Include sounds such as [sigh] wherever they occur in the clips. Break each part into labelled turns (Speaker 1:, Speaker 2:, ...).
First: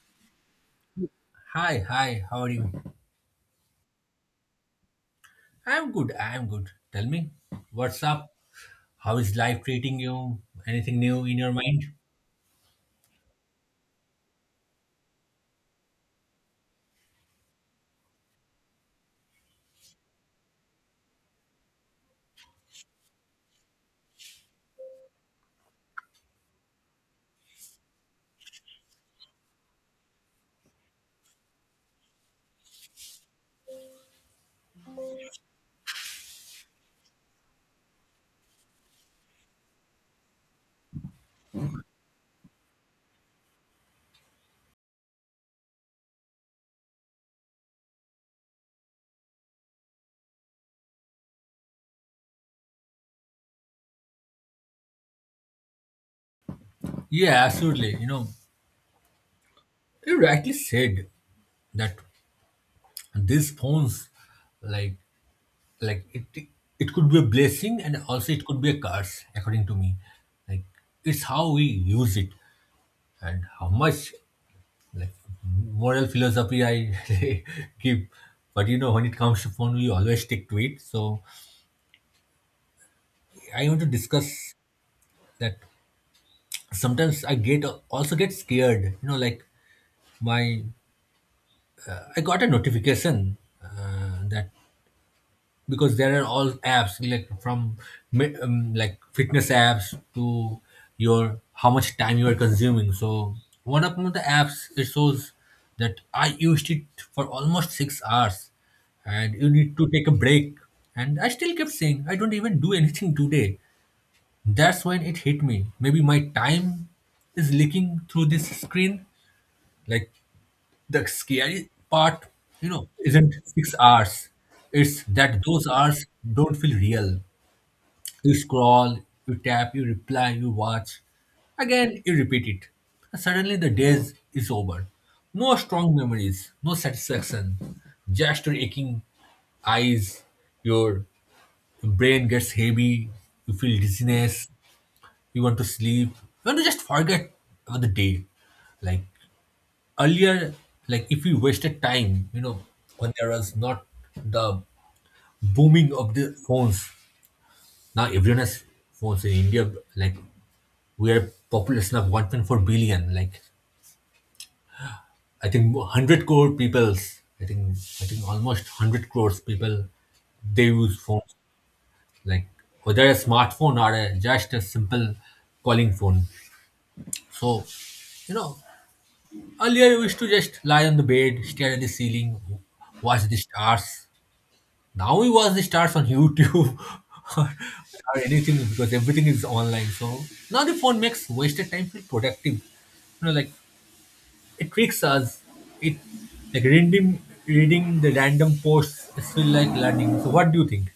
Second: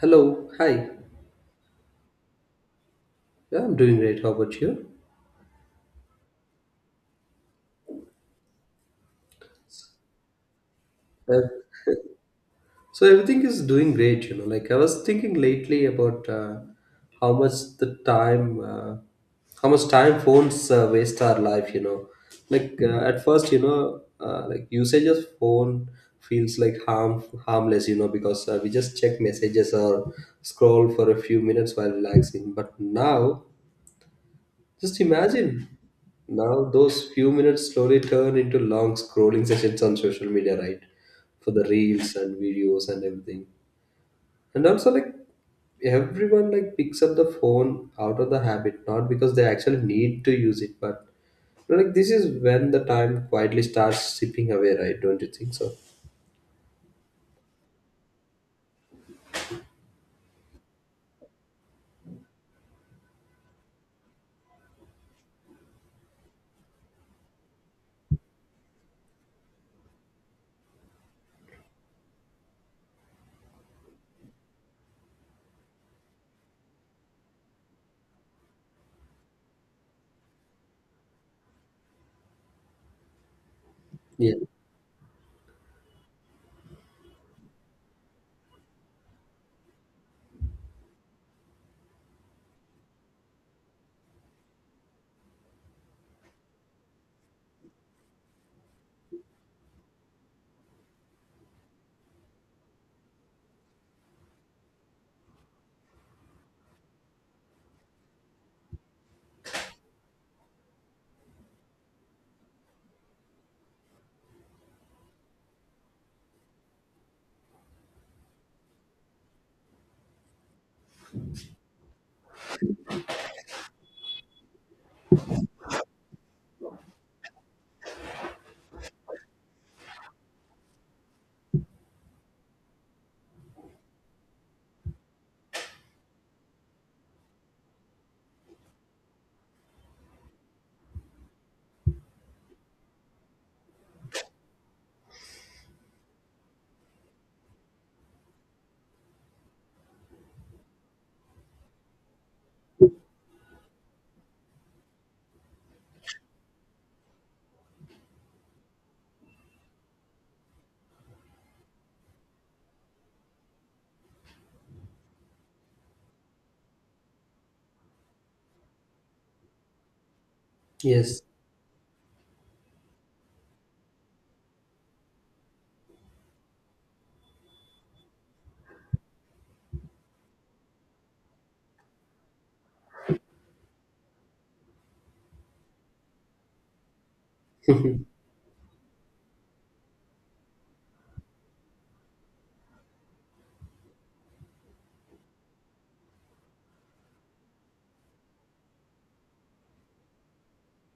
Speaker 1: Hello, hi.
Speaker 2: Hi, hi, how are you?
Speaker 1: Yeah, I'm doing great. How about you?
Speaker 2: I'm good, I'm good. Tell me, what's up? How is life treating you? Anything new in
Speaker 1: Uh,
Speaker 2: your mind?
Speaker 1: so everything is doing great, you know. Like I was thinking lately about how much the time, uh, how much time phones waste our life, you know. Like at first, you know, like usage of phone feels like harmless, you know, because we just check messages or scroll for a few minutes while relaxing. But now Just imagine, now those few minutes slowly turn into long scrolling sessions on social media, right? For the reels and videos and everything. And also, like everyone like picks up the phone out of the habit, not because they actually need to use it, but you know, like this is when the time quietly starts slipping away, right? Don't you think so?
Speaker 2: Yeah, absolutely. You know, you rightly said that these phones, like, like it, it could be a blessing, and also it could be a curse, according to me. Like, it's how we use it and how much, like, moral philosophy I [laughs] give. But you know, when it comes to phone, we always stick to it. So I want to
Speaker 1: Yeah.
Speaker 2: discuss that sometimes I get also get scared. You know, like my I got a notification that because there are all apps like from like fitness apps to your how much time you are consuming. So one of the apps it shows that I used it for almost 6 hours, and you need to take a break. And I still kept saying I don't even do anything today. That's when it hit me. Maybe my time is leaking through this screen. Like the scary part, you know, isn't 6 hours. It's that those hours don't feel real. You scroll, you tap, you reply, you watch. Again, you repeat it. And suddenly the days is over. No strong memories, no satisfaction. Just your aching eyes, your brain gets heavy, you feel dizziness, you want to sleep, you want to just forget about the day. Like earlier, like if we wasted time, you know, when there was not the booming of the phones, now everyone has phones in India. Like we are population of 1.4 billion. Like I think 100 crore peoples, i think I think almost 100 crores people they use
Speaker 1: Yes.
Speaker 2: phones, like whether a smartphone or a, just a simple calling phone. So you know, earlier we used to just lie on the bed, stare at the ceiling, watch the stars. Now we watch the stars on YouTube [laughs] or,
Speaker 1: [laughs]
Speaker 2: or anything because everything is online. So now the phone makes wasted time feel productive. You know, like it tricks us. It, like reading the random posts is feel like learning. So what do you think?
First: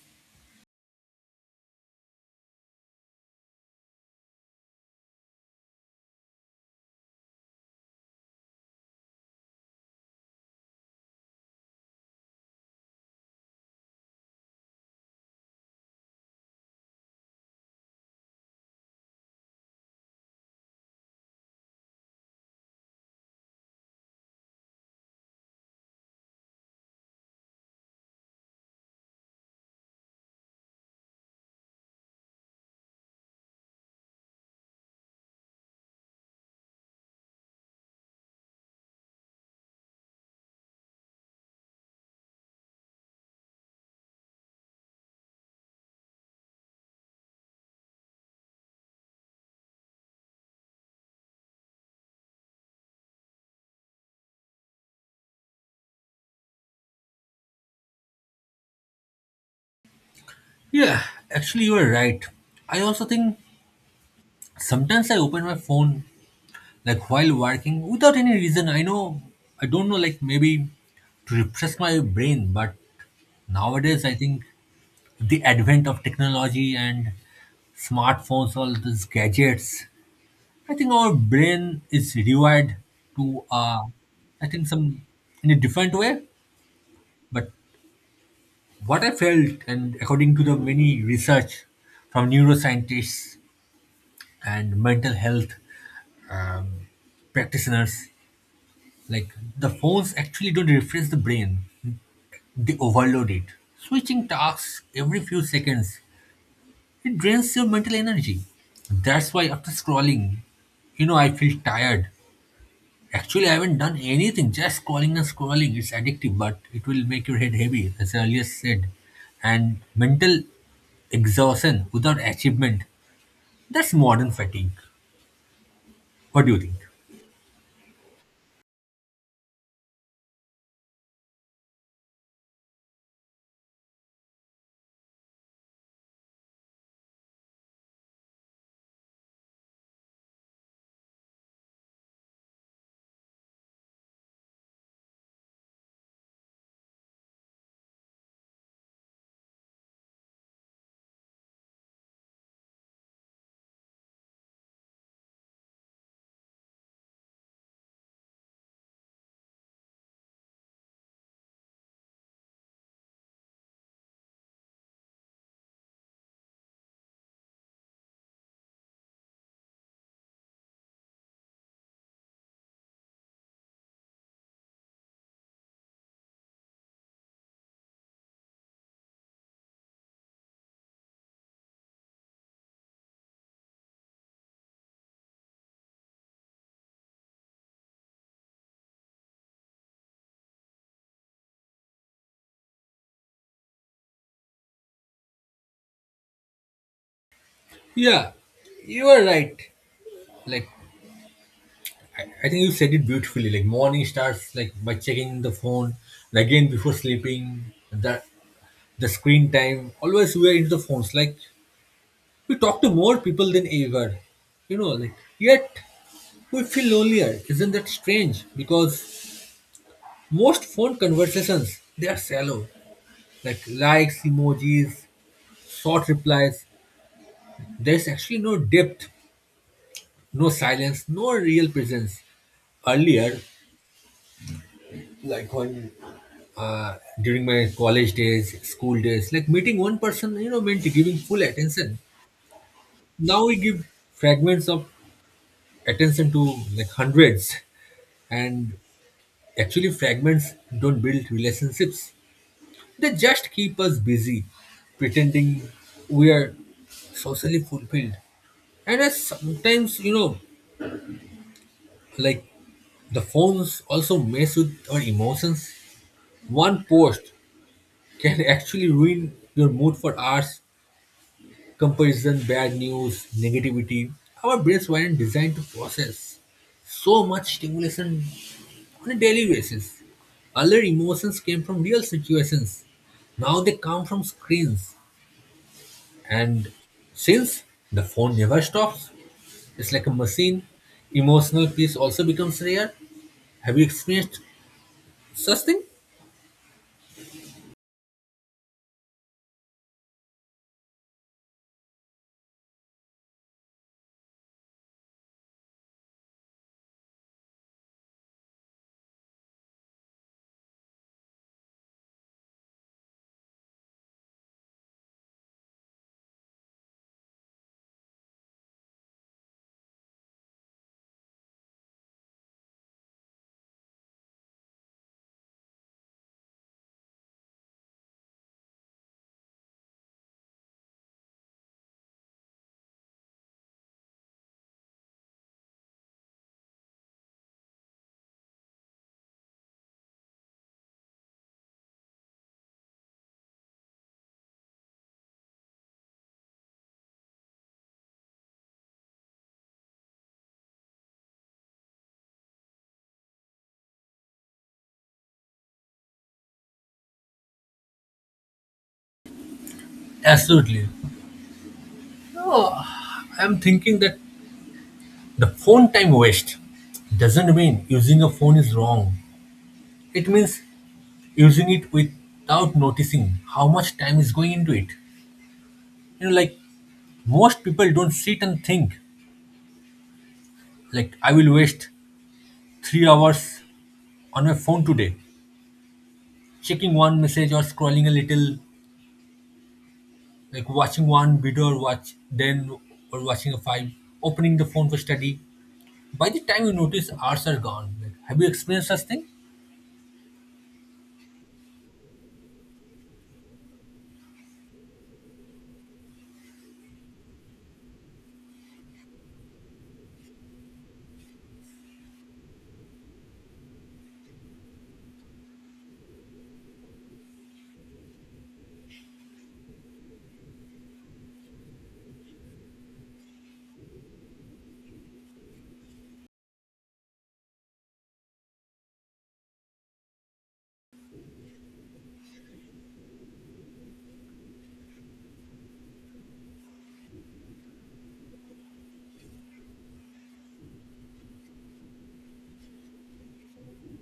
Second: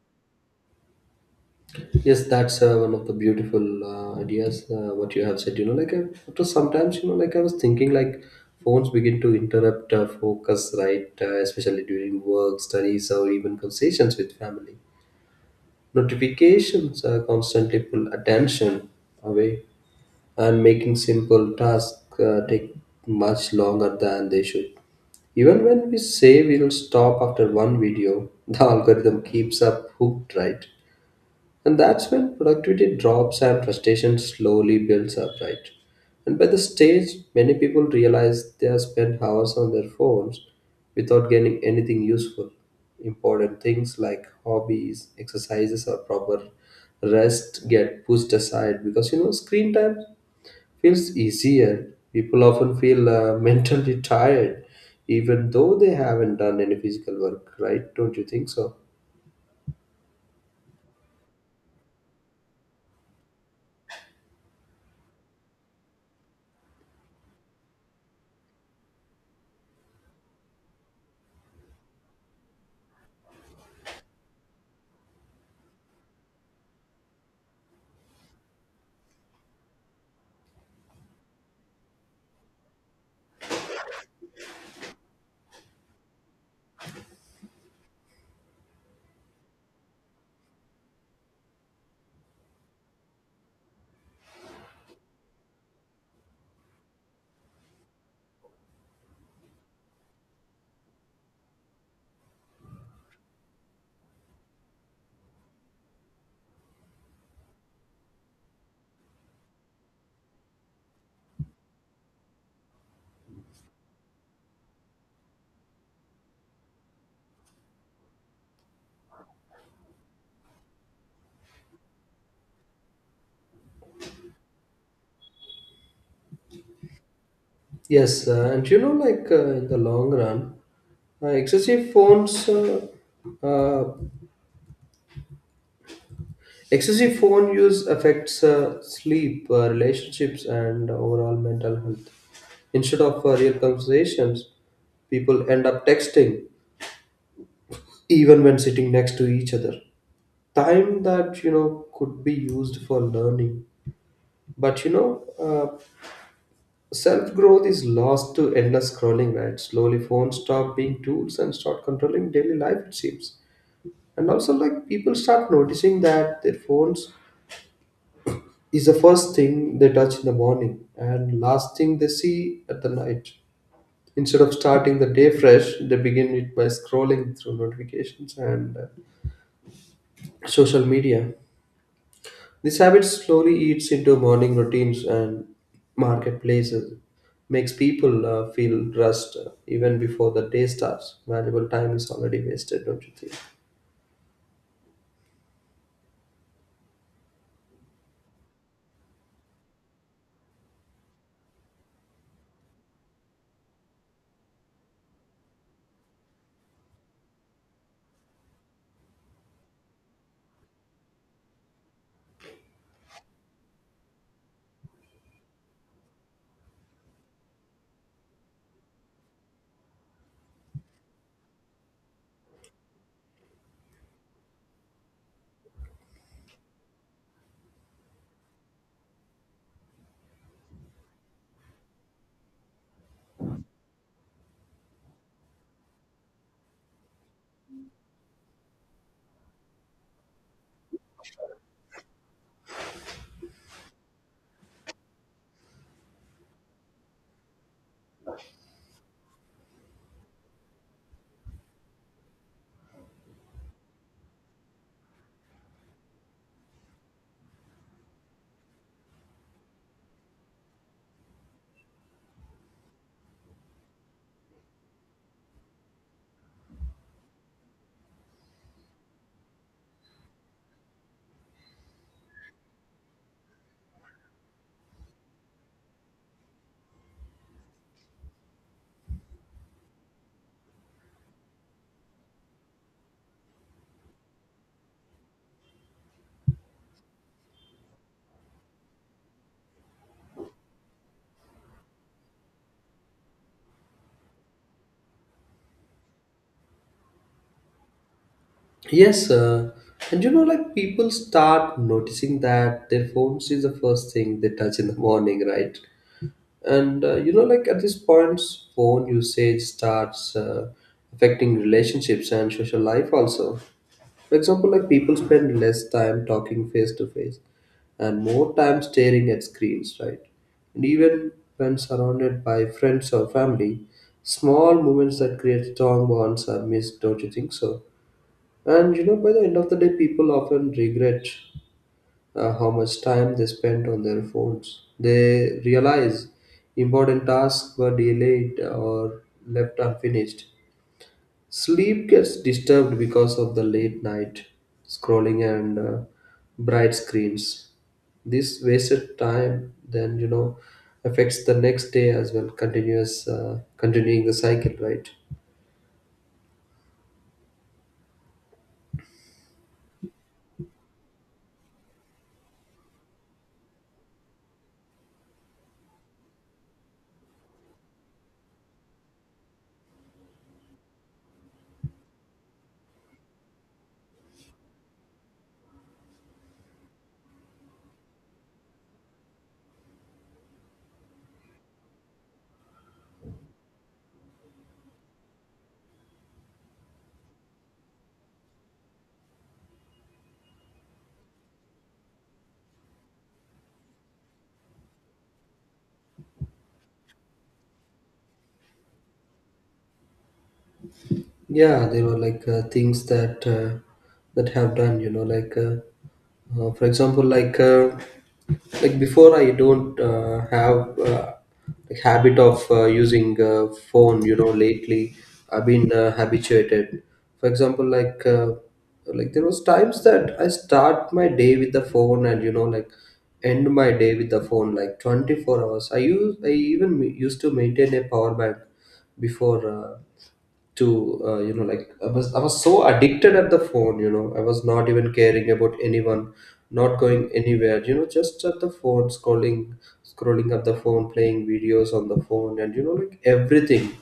Speaker 1: Yes, that's one of the beautiful ideas what you have said. You know, like after sometimes, you know, like I was thinking, like phones begin to interrupt focus, right? Especially during work, studies, or even conversations with family. Notifications constantly pull attention away, and making simple tasks take much longer than they should. Even when we say we'll stop after one video, [laughs] the algorithm keeps up hooked, right? And that's when productivity drops and frustration slowly builds up, right? And by the stage, many people realize they have spent hours on their phones without gaining anything useful. Important things like hobbies, exercises, or proper rest get pushed aside because you know screen time feels easier. People often feel [laughs] mentally tired even though they haven't done any physical work, right? Don't you think so?
Speaker 2: Yeah, actually you are right. I also think sometimes I open my phone like while working without any reason. I know I don't know, like maybe to refresh my brain. But nowadays I think the advent of technology and smartphones, all these gadgets, I think our brain is rewired to, I think, some in a different way. But what I felt, and according to the many research from neuroscientists and mental health um, practitioners, like the phones actually don't refresh the brain; they overload it. Switching tasks every few seconds, it drains your mental energy. That's why after scrolling, you know, I feel tired. Actually, I haven't done anything, just scrolling and scrolling. It's addictive, but it will make your head heavy, as I earlier said. And mental exhaustion without achievement, that's modern fatigue. What do you think?
Speaker 1: Yes, and you know, like in the long run, uh, excessive phones, uh, uh, excessive phone use affects sleep, relationships, and overall mental health. Instead of real conversations, people end up texting even when sitting next to each other. Time that you know could be used for learning, but you know, self growth is lost to endless scrolling, right? Slowly, phones stop being tools and start controlling daily life, it seems. And also, like, people start noticing that their phones is the first thing they touch in the morning and last thing they see at the night. Instead of starting the day fresh, they begin it by scrolling through notifications and social media. This habit slowly eats into morning routines and marketplaces, makes people feel rushed even before the day starts. Valuable time is already wasted, don't you think?
Speaker 2: Yeah, you are right. Like, I think you said it beautifully. Like, morning starts like by checking the phone, and again before sleeping. The the screen time, always we are into the phones. Like, we talk to more people than ever, you know, like, yet we feel lonelier. Isn't that strange? Because most phone conversations, they are shallow. Like likes, emojis, short replies. There's actually no depth, no silence, no real presence. Earlier, like when uh, during my college days, school days, like meeting one person, you know, meant giving full attention. Now we give fragments of attention to like hundreds, and actually, fragments don't build relationships, they just keep us busy pretending we are socially fulfilled. And as sometimes, you know, like the phones also mess with our emotions. One post can [laughs] actually ruin your mood for hours. Comparison, bad news, negativity. Our brains weren't designed to process so much stimulation on a daily basis. Earlier emotions came from real situations. Now they come from screens. And since the phone never stops, it's like a machine, emotional peace also becomes rare. Have you experienced such thing?
Speaker 1: Yes, and you know, like people start noticing that their phones is the first thing they touch in the morning, right? And you know, like at this point, phone usage starts affecting relationships and social life also. For example, like people spend less time talking face to face and more time staring at screens, right? And even when surrounded by friends or family, small moments that create strong bonds are missed, don't you think so? And you know, by the end of the day, people often regret how much time they spent on their phones. They realize important tasks were delayed or left unfinished. Sleep gets disturbed because of the late night scrolling and bright screens. This wasted time then you know affects the next day as well. Continuing the cycle, right?
Speaker 2: Absolutely. No, I'm thinking that the phone time waste doesn't mean using a phone is wrong. It means using it without noticing how much time is going into it. You know, like most people don't sit and think, like, I will waste 3 hours on my phone today, checking one message or scrolling a little, like watching one video or watch, then or watching a file, opening the phone for study. By the time you notice, hours are gone. Like, have you experienced such thing?
Speaker 1: Yeah, there were like things that have done, you know, like for example, like before I don't have like habit of using phone, you know. Lately I've been habituated. For example, like there was times that I start my day with the phone, and you know, like end my day with the phone, like 24 hours I use. I even used to maintain a power bank before to you know, like I was so addicted at the phone, you know. I was not even caring about anyone, not going anywhere, you know, just at the phone, scrolling up the phone, playing videos on the phone, and you know, like everything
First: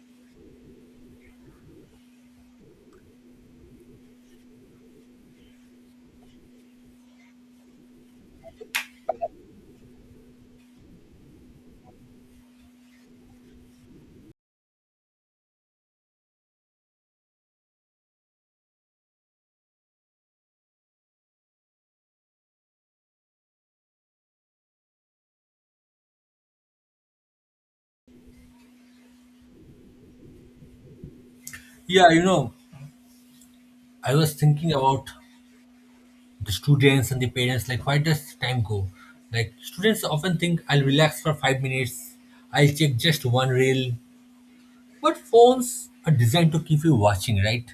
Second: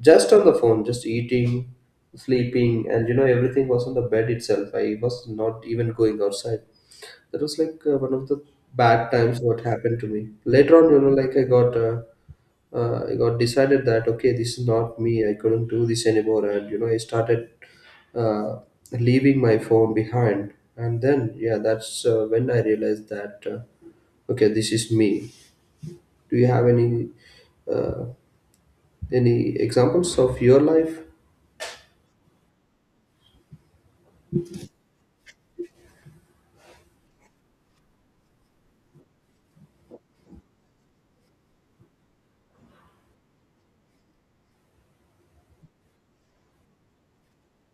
Speaker 1: just on the phone, just eating, sleeping, and you know, everything was on the bed itself. I was not even going outside. That was like one of the bad times what happened to me. Later on, you know, like I got decided that okay, this is not me. I couldn't do this anymore, and you know, I started uh, leaving my phone behind. And then, yeah, that's when I realized that okay, this is me. Do you have any uh, any examples of your life?
Speaker 2: Yeah, you know, I was thinking about the students and the parents, like why does time go. Like students often think I'll relax for 5 minutes, I'll check just one reel. But phones are designed to keep you watching, right?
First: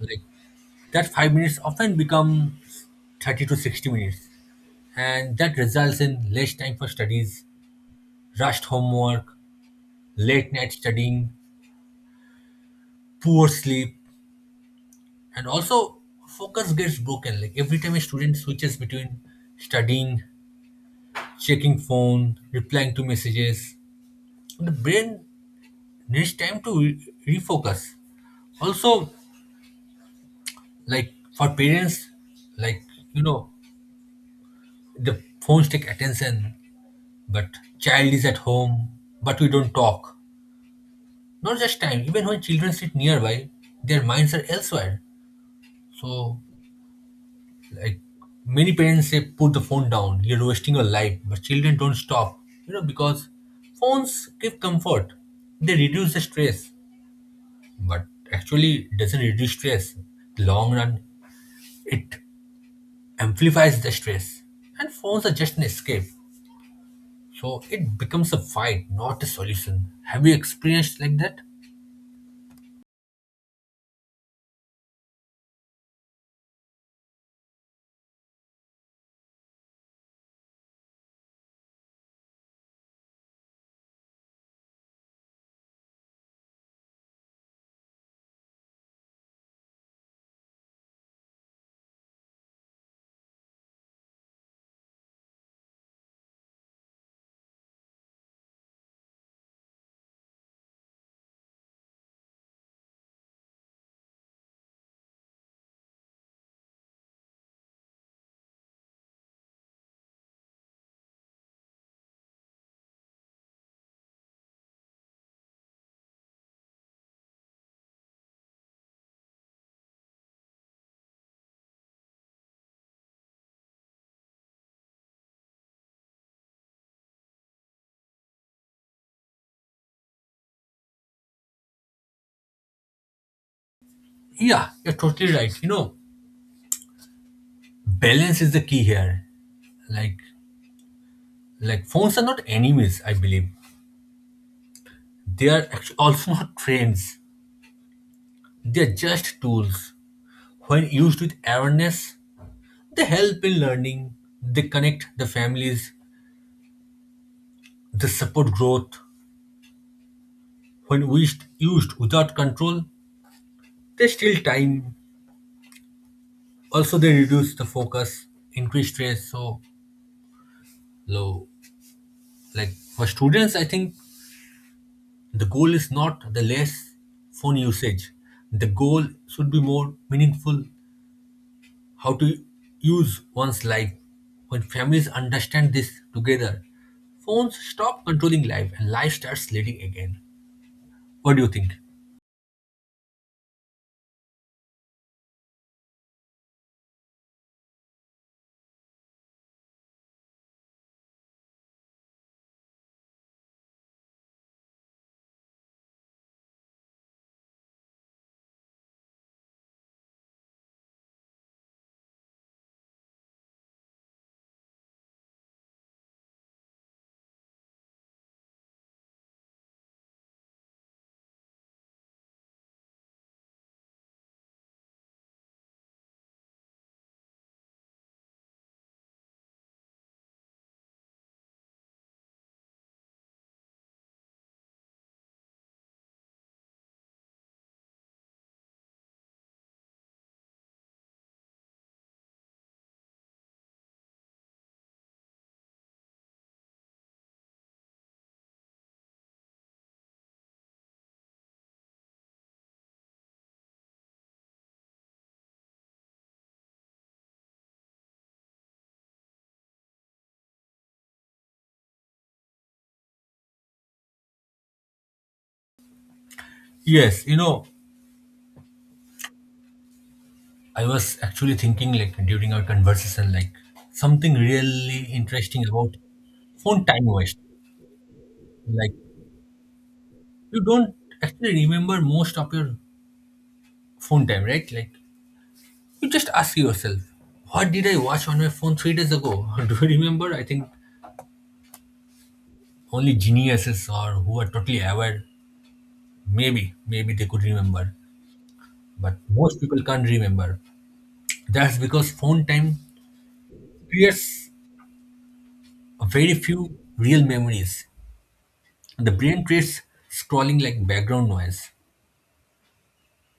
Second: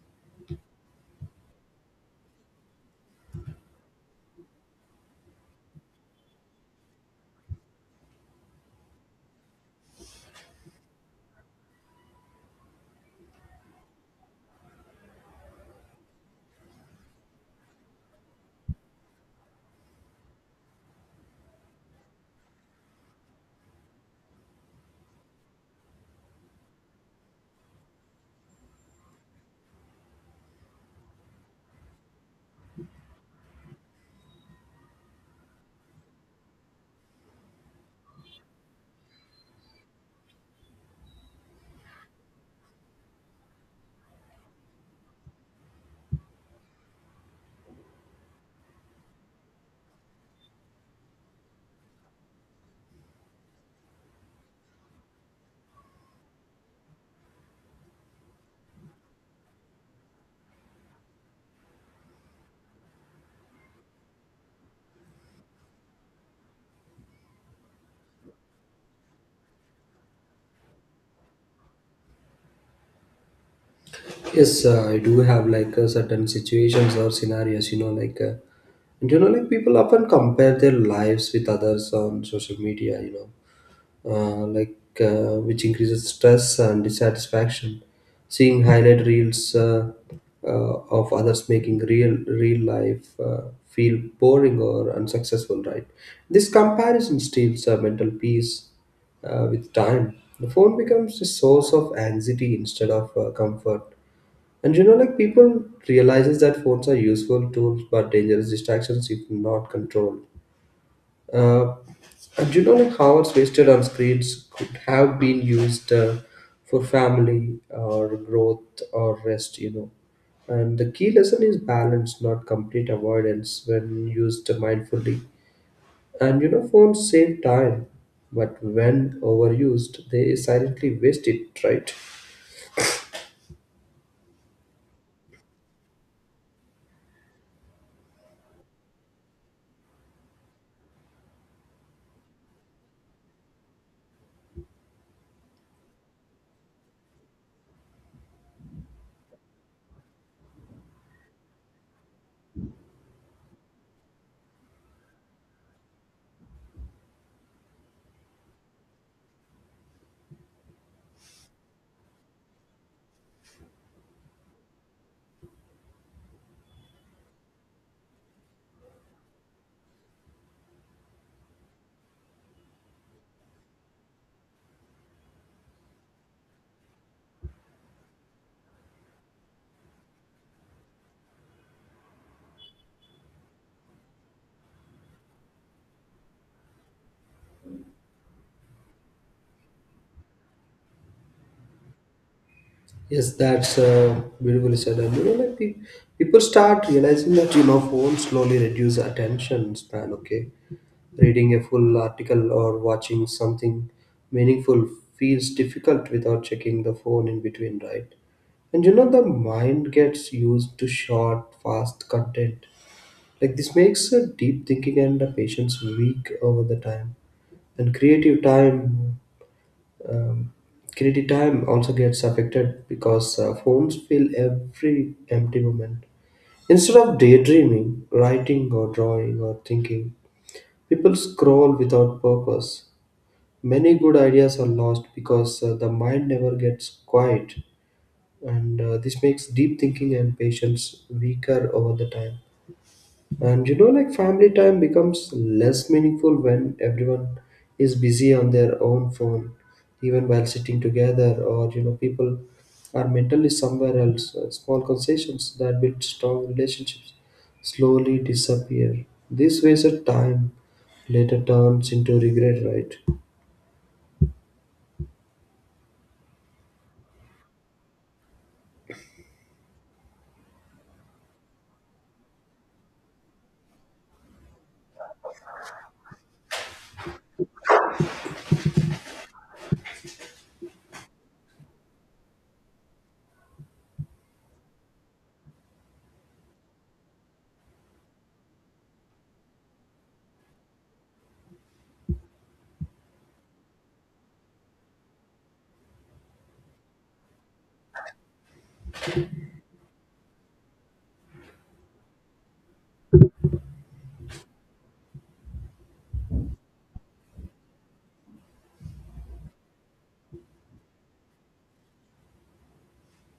Speaker 2: Like that 5 minutes often become 30 to 60 minutes, and that results in less time for studies, rushed homework, late night studying, poor sleep. And also focus gets broken. Like every time a student switches between studying, checking phone, replying to messages, the brain needs time to refocus. Also, like for parents, like you know, the phones take attention, but child is at home, but we don't talk. Not just time, even when children sit nearby, their minds are elsewhere. So, like, many parents say put the phone down, you're wasting your life, but children don't stop, you know, because phones give comfort, they reduce the stress. But actually doesn't reduce stress. The long run, it amplifies the stress, and phones are just an escape. So it becomes a fight, not a solution. Have you experienced like that?
Speaker 1: Yes, I do have like certain situations or scenarios, you know, and you know, like people often compare their lives with others on social media, you know, which increases stress and dissatisfaction. Seeing highlight reels uh, of others making real life feel boring or unsuccessful, right? This comparison steals mental peace with time. The phone becomes a source of anxiety instead of comfort. And you know, like people realizes that phones are useful tools but dangerous distractions if not controlled. Uh, and you know, like hours wasted on screens could have been used for family or growth or rest. You know, and the key lesson is balance, not complete avoidance when used mindfully. And you know, phones save time, but when overused, they silently waste it. Right?
Speaker 2: Yeah, you're totally right. You know, balance is the key here. Like, like phones are not enemies. I believe they are actually also [laughs] not friends. They are just tools. When used with awareness, they help in learning. They connect the families. They support growth. When wished used without control, they steal time. Also they reduce the focus, increase stress. So low, like for students, I think the goal is not the less phone usage. The goal should be more meaningful, how to use one's life. When families understand this together, phones stop controlling life and life starts leading again. What do you think?
Speaker 1: Yes, that's beautifully said. And you know, like people start realizing that you know phones slowly reduce attention span. Okay, reading a full article or watching something meaningful feels difficult without checking the phone in between, right? And you know, the mind gets used to short, fast content. Like this makes deep thinking and patience weak over the time. And creative time, um, quality time also gets affected because phones fill every empty moment. Instead of daydreaming, writing, or drawing, or thinking, people scroll without purpose. Many good ideas are lost because the mind never gets quiet, and this makes deep thinking and patience weaker over the time. And you know, like family time becomes less meaningful when everyone is busy on their own phone, even while sitting together, or you know, people are mentally somewhere else. Small concessions that build strong relationships slowly disappear. This wasted time later turns into regret, right?
Speaker 2: Yes, you know, I was actually thinking like during our conversation, like something really interesting about phone time waste. Like you don't actually remember most of your phone time, right? Like you just ask yourself, what did I watch on my phone 3 days ago? [laughs] Do you remember? I think only geniuses or who are totally aware, maybe, maybe they could remember. But most people can't remember. That's because phone time creates a very few real memories. The brain treats scrolling like background noise.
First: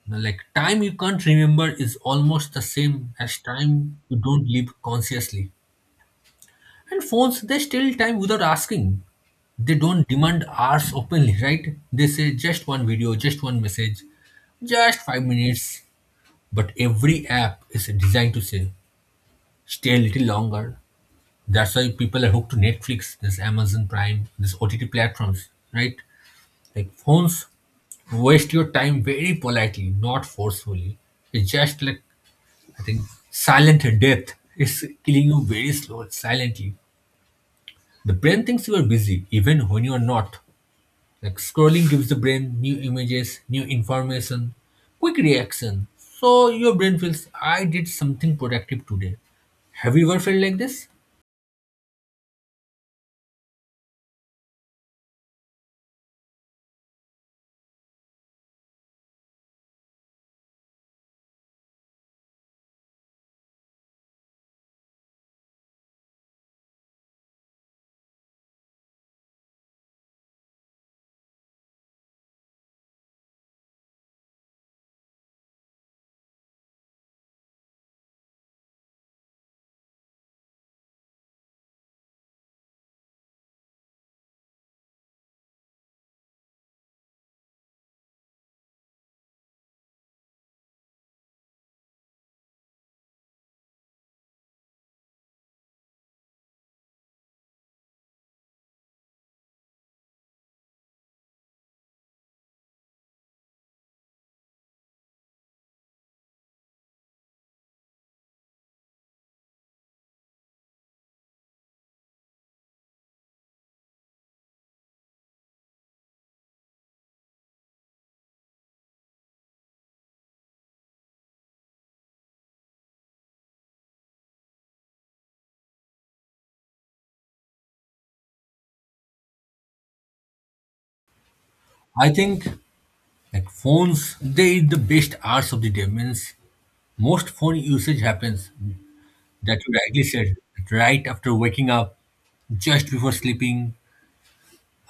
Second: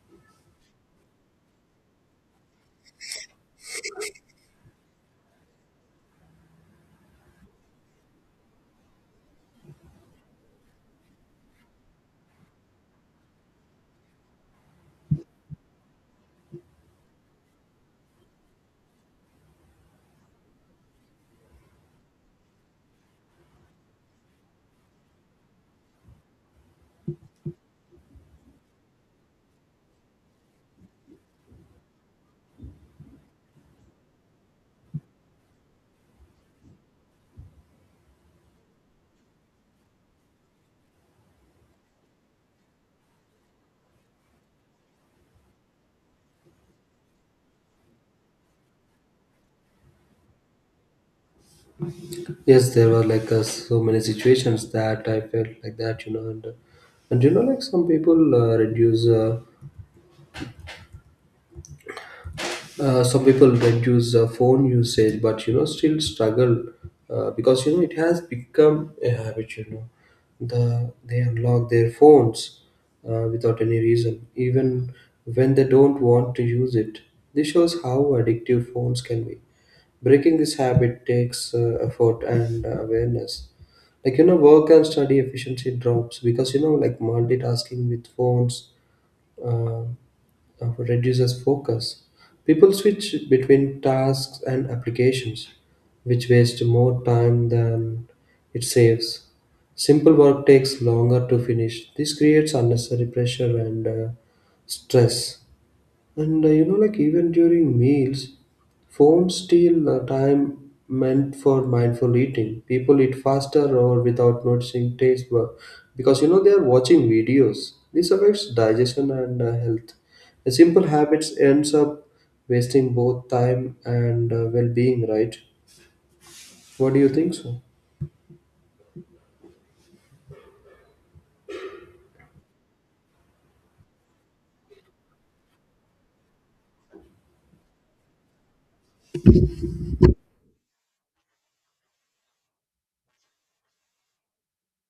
Speaker 2: Like time you can't remember is almost the same as time you don't live consciously. And phones, they steal time without asking. They don't demand hours openly, right? They say just one video, just one message, just 5 minutes. But every app is designed to say, stay a little longer. That's why people are hooked to Netflix, this Amazon Prime, this OTT platforms, right? Like phones waste your time very politely, not forcefully. It's just like, I think, silent death is killing you very slow, silently. The brain thinks you are busy even when you are not. Like scrolling gives the brain new images, new information, quick reaction. So your brain feels I did something productive today. Have you ever felt like this?
Speaker 1: Yes, there were like so many situations that I felt like that, you know, and you know, like some people reduce. Some people reduce phone usage, but you know, still struggle because you know, it has become a habit. You know, they unlock their phones without any reason, even when they don't want to use it. This shows how addictive phones can be. Breaking this habit takes effort and awareness. Like you know, work and study efficiency drops because you know, like multitasking with phones uh, reduces focus. People switch between tasks and applications, which waste more time than it saves. Simple work takes longer to finish. This creates unnecessary pressure and stress. And you know, like even during meals, phones steal the time meant for mindful eating. People eat faster or without noticing taste because you know they are watching videos. This affects digestion and health. The simple habits ends up wasting both time and well-being. Right? What do you think so?
Speaker 2: I think like phones, they eat the best hours of the day. Means most phone usage happens, that you rightly said, right after waking up, just before sleeping,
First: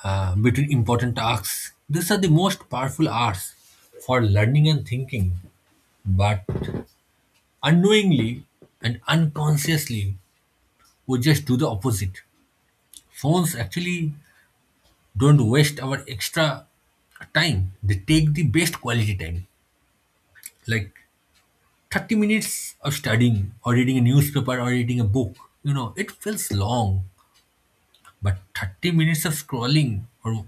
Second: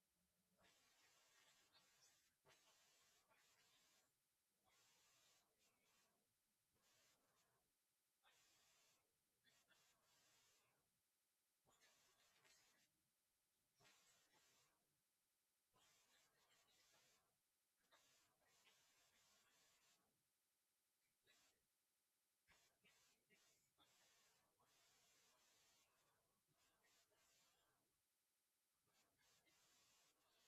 Speaker 2: between important tasks. These are the most powerful hours for learning and thinking. But unknowingly and unconsciously, we just do the opposite. Phones actually don't waste our extra time, they take the best quality time. Like 30 minutes of studying or reading a newspaper or reading a book, you know it feels long. But 30 minutes of scrolling or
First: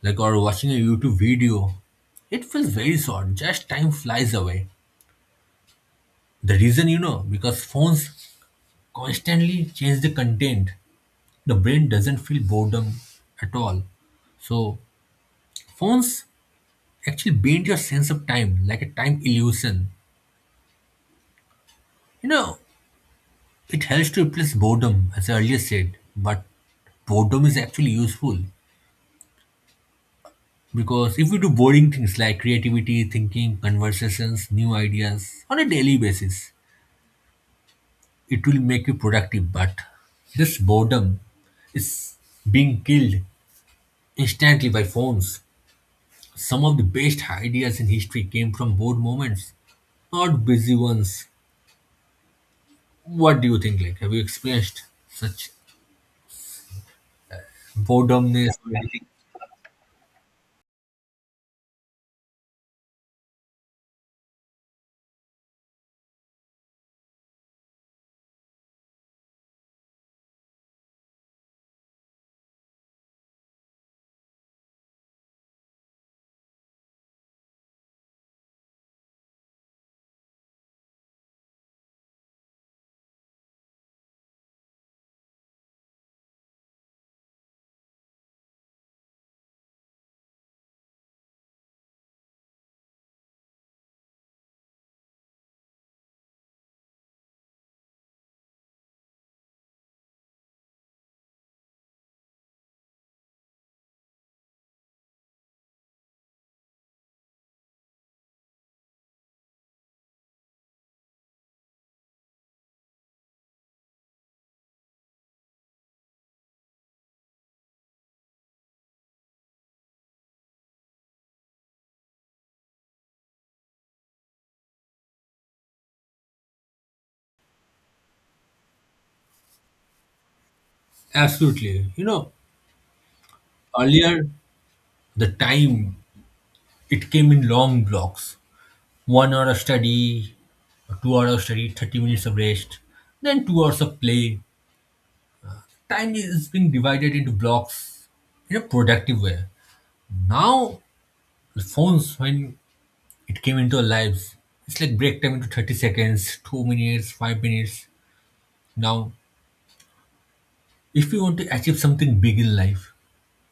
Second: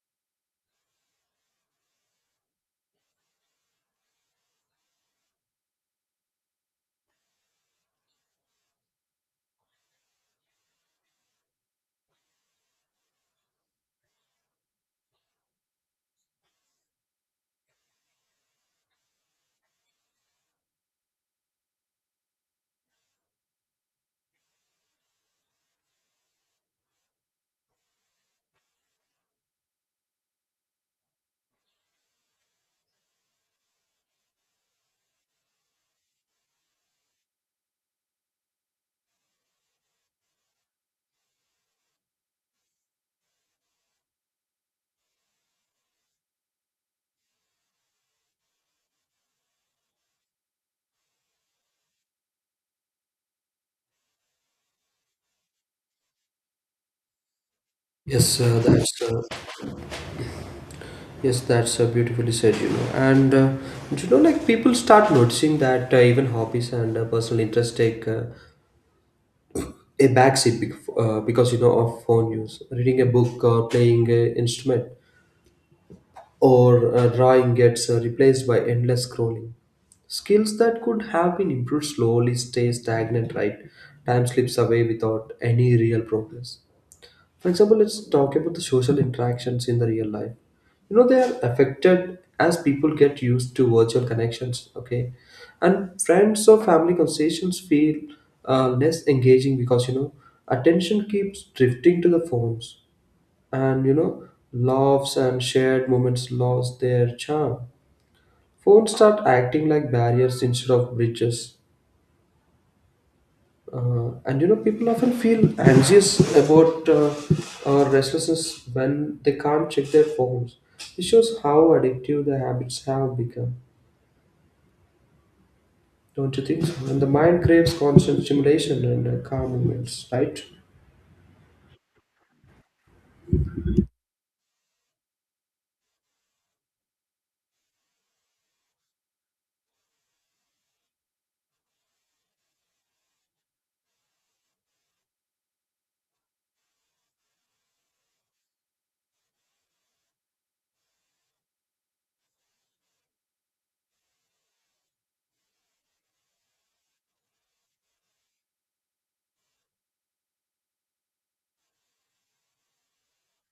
Speaker 2: like or watching a YouTube video, it feels very short, just time flies away. The reason, you know, because phones constantly change the content, the brain doesn't feel boredom at all. So phones actually bend your sense of time, like a time illusion. You know, it helps to replace boredom, as I earlier said, but boredom is actually useful, because if we do boring things like creativity, thinking, conversations, new ideas on a daily basis, it will make you productive. But this boredom is being killed instantly by phones. Some of the best ideas in history came from bored moments. Not busy ones. What do you think? Like, have you experienced such
Speaker 1: Yes,
Speaker 2: boredomness
Speaker 1: uh,
Speaker 2: or
Speaker 1: that's
Speaker 2: anything?
Speaker 1: uh, yes, that's beautifully said, you know. And you know, like people start noticing that even hobbies and personal interests take a backseat because you know of phone use. Reading a book or playing an instrument or drawing gets replaced by endless scrolling. Skills that could have been improved slowly stay stagnant, right? Time slips away without any real progress. For example, let's talk about the social interactions in the real life. You know, they are affected as people get used to virtual connections, okay? And friends or family conversations feel less engaging because, you know, attention keeps drifting to the phones and, you know, laughs and shared moments lost their charm. Phones start acting like barriers instead of bridges. And you know, people often feel anxious about restlessness when they can't check their phones. It shows how addictive the habits have become, don't you think so? And the mind craves constant stimulation and calm moments, right?
Speaker 2: Absolutely. You know, earlier the time it came in long blocks. 1 hour of study, 2 hours of study, 30 minutes of rest, then 2 hours of play. Time is being divided into blocks in a productive way. Now, the phones, when it came into our lives, it's like break time into 30 seconds, 2 minutes, 5 minutes. Now, if you want to achieve something big in life,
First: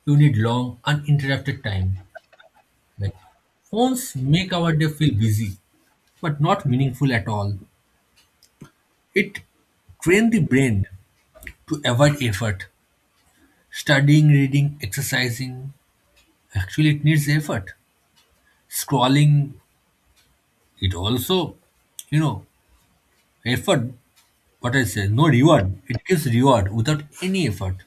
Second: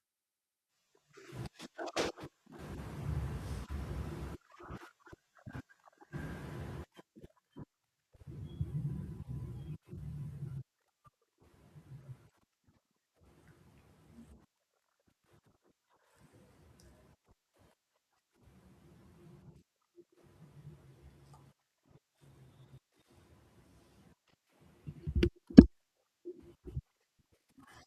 Speaker 2: you need long, uninterrupted time. Like phones make our day feel busy, but not meaningful at all. It trains the brain to avoid effort. Studying, reading, exercising. Actually, it needs effort. Scrolling, it also, you know, effort. What I say, no reward. It gives reward without any effort.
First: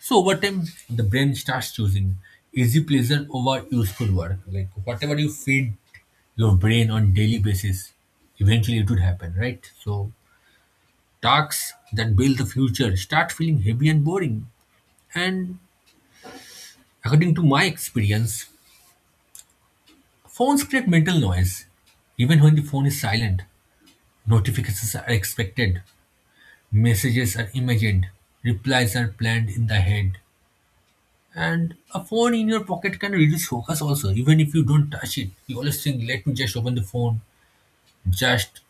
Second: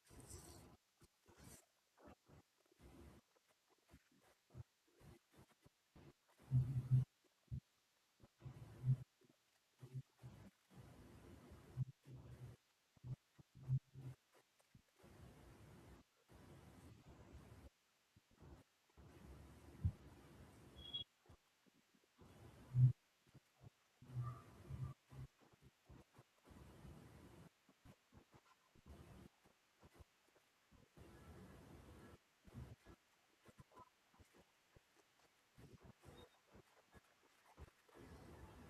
Speaker 2: So over time, the brain starts choosing easy pleasure over useful work. Like whatever you feed your brain on daily basis, eventually it would happen, right? So tasks that build the future start feeling heavy and boring. And according to my experience, phones create mental noise. Even when the phone is silent, notifications are expected, messages are imagined, replies are planned in the head. And a phone in your pocket can reduce focus also, even if you don't touch it. You always think, let me just open the phone, just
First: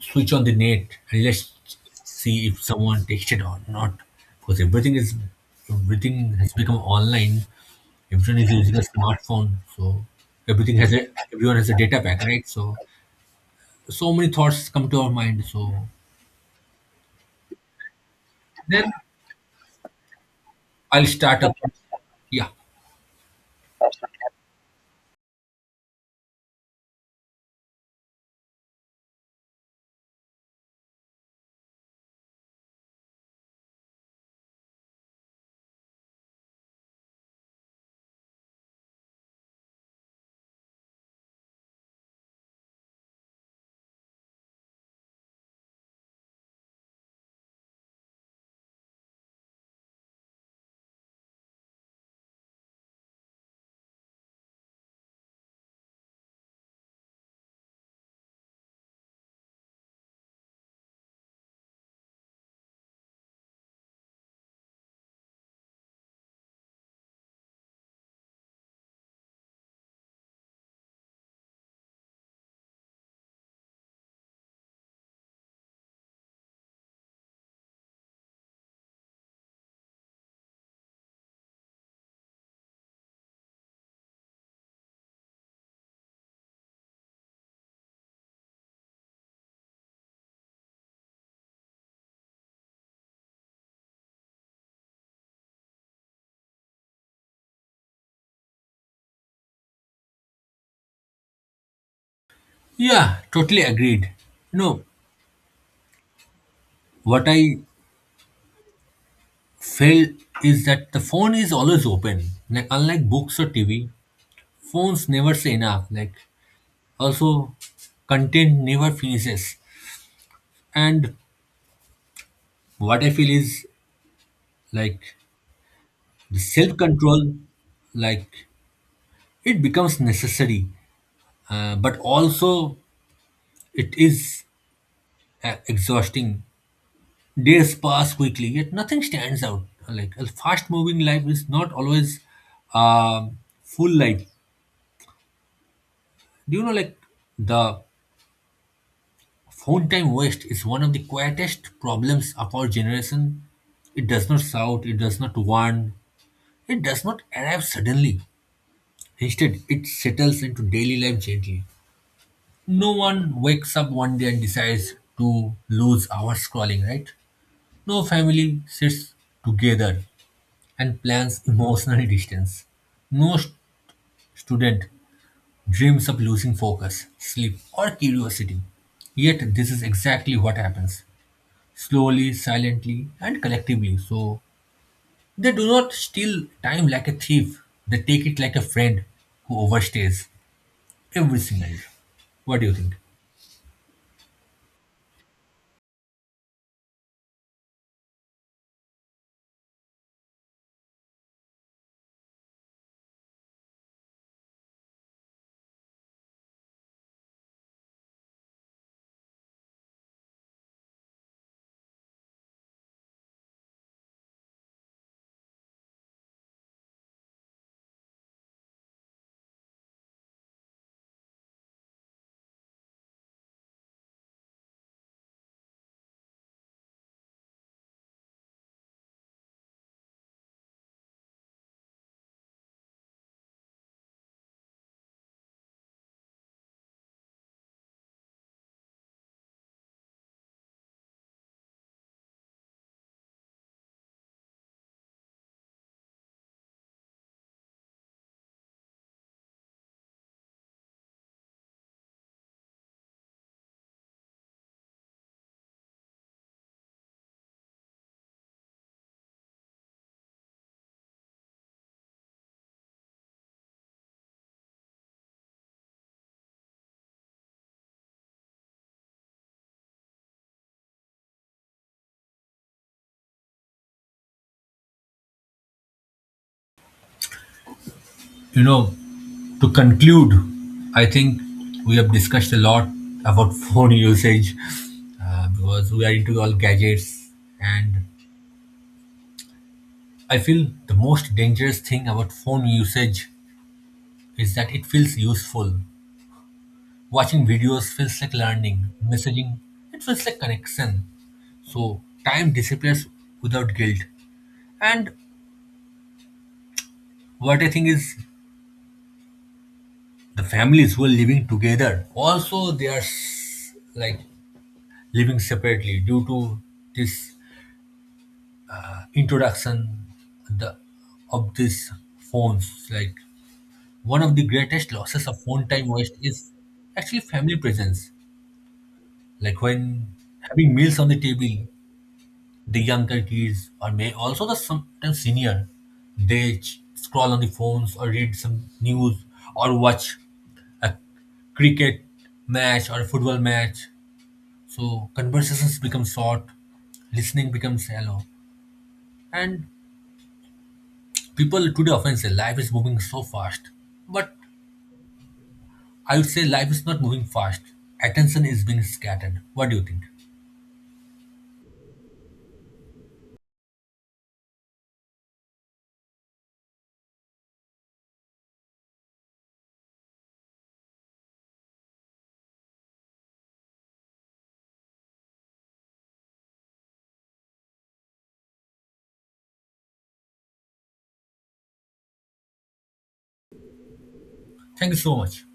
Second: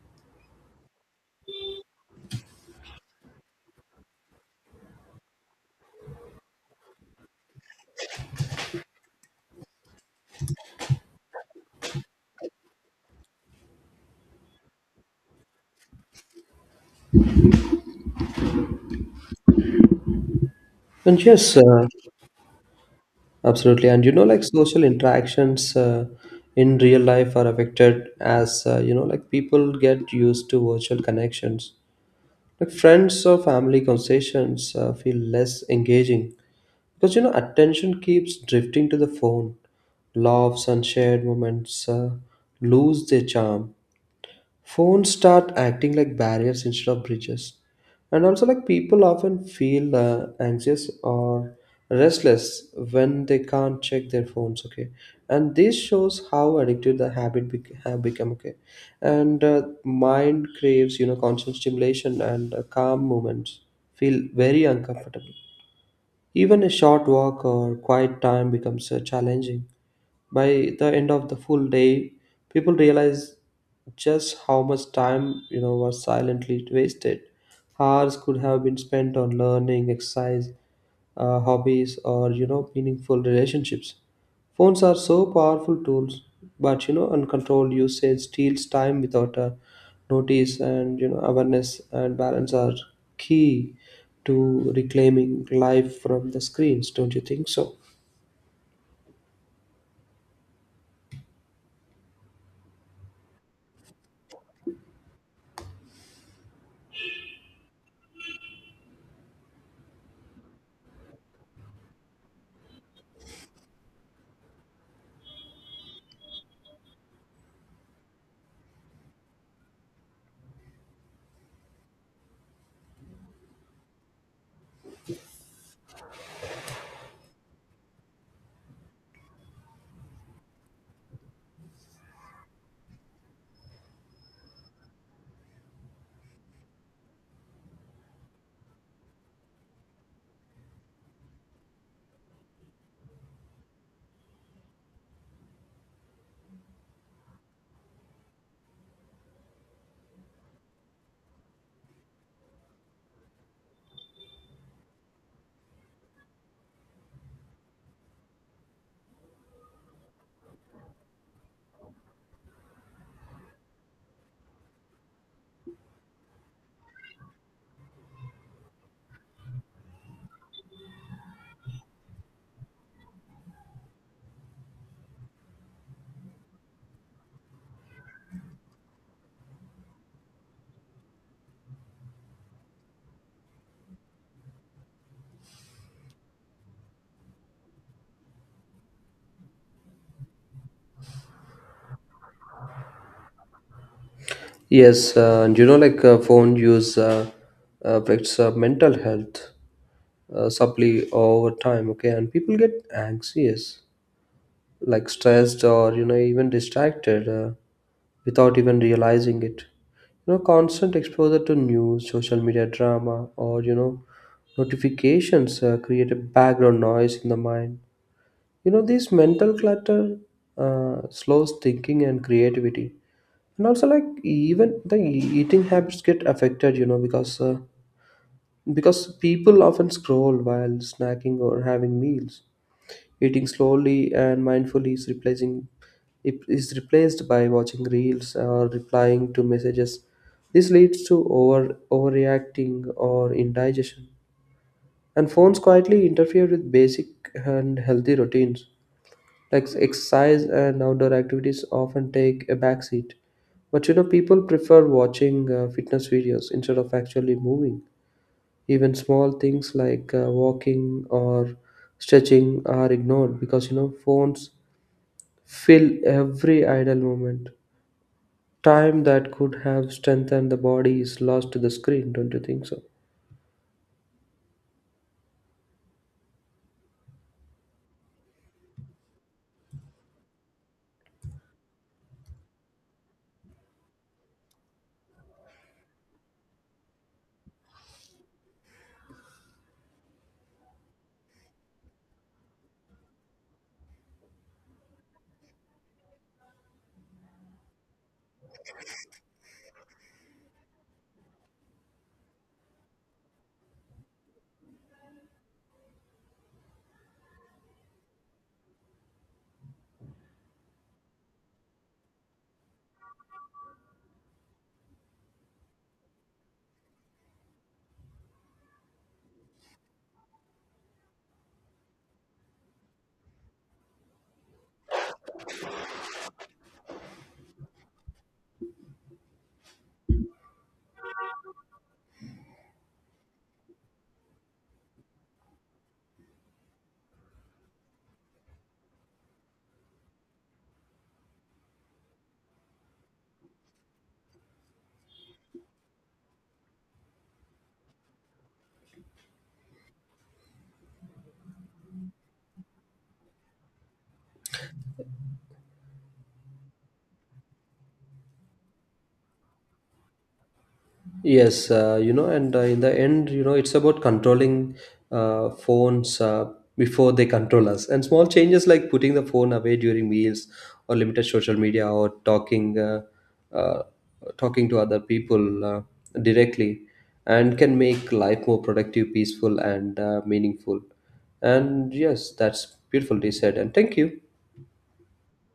Speaker 2: switch on the net, and let's see if someone texted or not. Because everything has become online. Everyone is using a smartphone, so everything has a everyone has a data pack, right? so many thoughts come to our mind. So then I'll
Speaker 1: And
Speaker 2: start up.
Speaker 1: yes,
Speaker 2: Yeah,
Speaker 1: absolutely. And you know, like social interactions in real life are affected as you know, like people get used to virtual connections. Like friends or family conversations feel less engaging because you know, attention keeps drifting to the phone. Laughs and shared moments lose their charm. Phones start acting like barriers instead of bridges. And also, like people often feel anxious or restless when they can't check their phones. Okay, and this shows how addictive the habit bec have become. Okay, and mind craves you know constant stimulation and calm moments feel very uncomfortable. Even a short walk or quiet time becomes challenging. By the end of the full day, people realize just how much time you know was silently wasted. Hours could have been spent on learning, exercise, hobbies, or you know, meaningful relationships. Phones are so powerful tools, but you know, uncontrolled usage steals time without a notice. And you know, awareness and balance are key to reclaiming life from the screens, don't you think so?
Speaker 2: yeah, totally agreed. You know what I fail is that the phone is always open. Like unlike books or TV, phones never say enough. Like also content never finishes. And what I feel is like the self-control, like it becomes necessary, but also it is exhausting. Days pass quickly, yet nothing stands out. Like a fast-moving life is not always a full life. Do you know like the phone time waste is one of the quietest problems of our generation. It does not shout, it does not warn, it does not arrive suddenly. Instead, it settles into daily life gently. No one wakes up one day and decides to lose hours scrolling, right? No family sits together and plans emotional distance. No student dreams of losing focus, sleep, or curiosity. Yet, this is exactly what happens, slowly, silently, and collectively. So they do not steal time like a thief, they take it like a friend who overstays every single day. What do you think?
Speaker 1: Yes, and you know, phone use affects mental health subtly over time. Okay, and people get anxious, like stressed, or you know, even distracted without even realizing it. You know, constant exposure to news, social media drama, or you know, notifications create a background noise in the mind. You know, this mental clutter slows thinking and creativity. And also, like even the eating habits get affected. You know, because people often scroll while snacking or having meals. Eating slowly and mindfully is replacing it is replaced by watching reels or replying to messages. This leads to overreacting or indigestion. And phones quietly interfere with basic and healthy routines. Like exercise and outdoor activities often take a backseat. But you know, people prefer watching fitness videos instead of actually moving. Even small things like walking or stretching are ignored because you know, phones fill every idle moment. Time that could have strengthened the body is lost to the screen, don't you think so?
Speaker 2: You know, to conclude, I think we have discussed a lot about [laughs] phone usage because we are into all gadgets, and I feel the most dangerous thing about phone usage is that it feels useful. Watching videos feels like learning, messaging, it feels like connection. So time disappears without guilt. And what I think is the families who are living together also they are like living separately due to this introduction the of these phones. Like one of the greatest losses of phone time waste is actually family presence. Like when having meals on the table, the younger kids or may also the sometimes senior, they scroll on the phones or read some news or watch a cricket match or football match. So conversations become short, listening becomes shallow, and people today often say life is moving so fast, but I would say life is not moving fast, attention is being scattered. What do you think?
Speaker 1: Yes, you know, and in the end, you know, it's about controlling phones before they control us. And small changes like putting the phone away during meals, or limited social media, or uh, talking to other people directly, and can make life more productive, peaceful, and meaningful. And yes, that's beautifully said. And thank you.
Speaker 2: Thank you so much.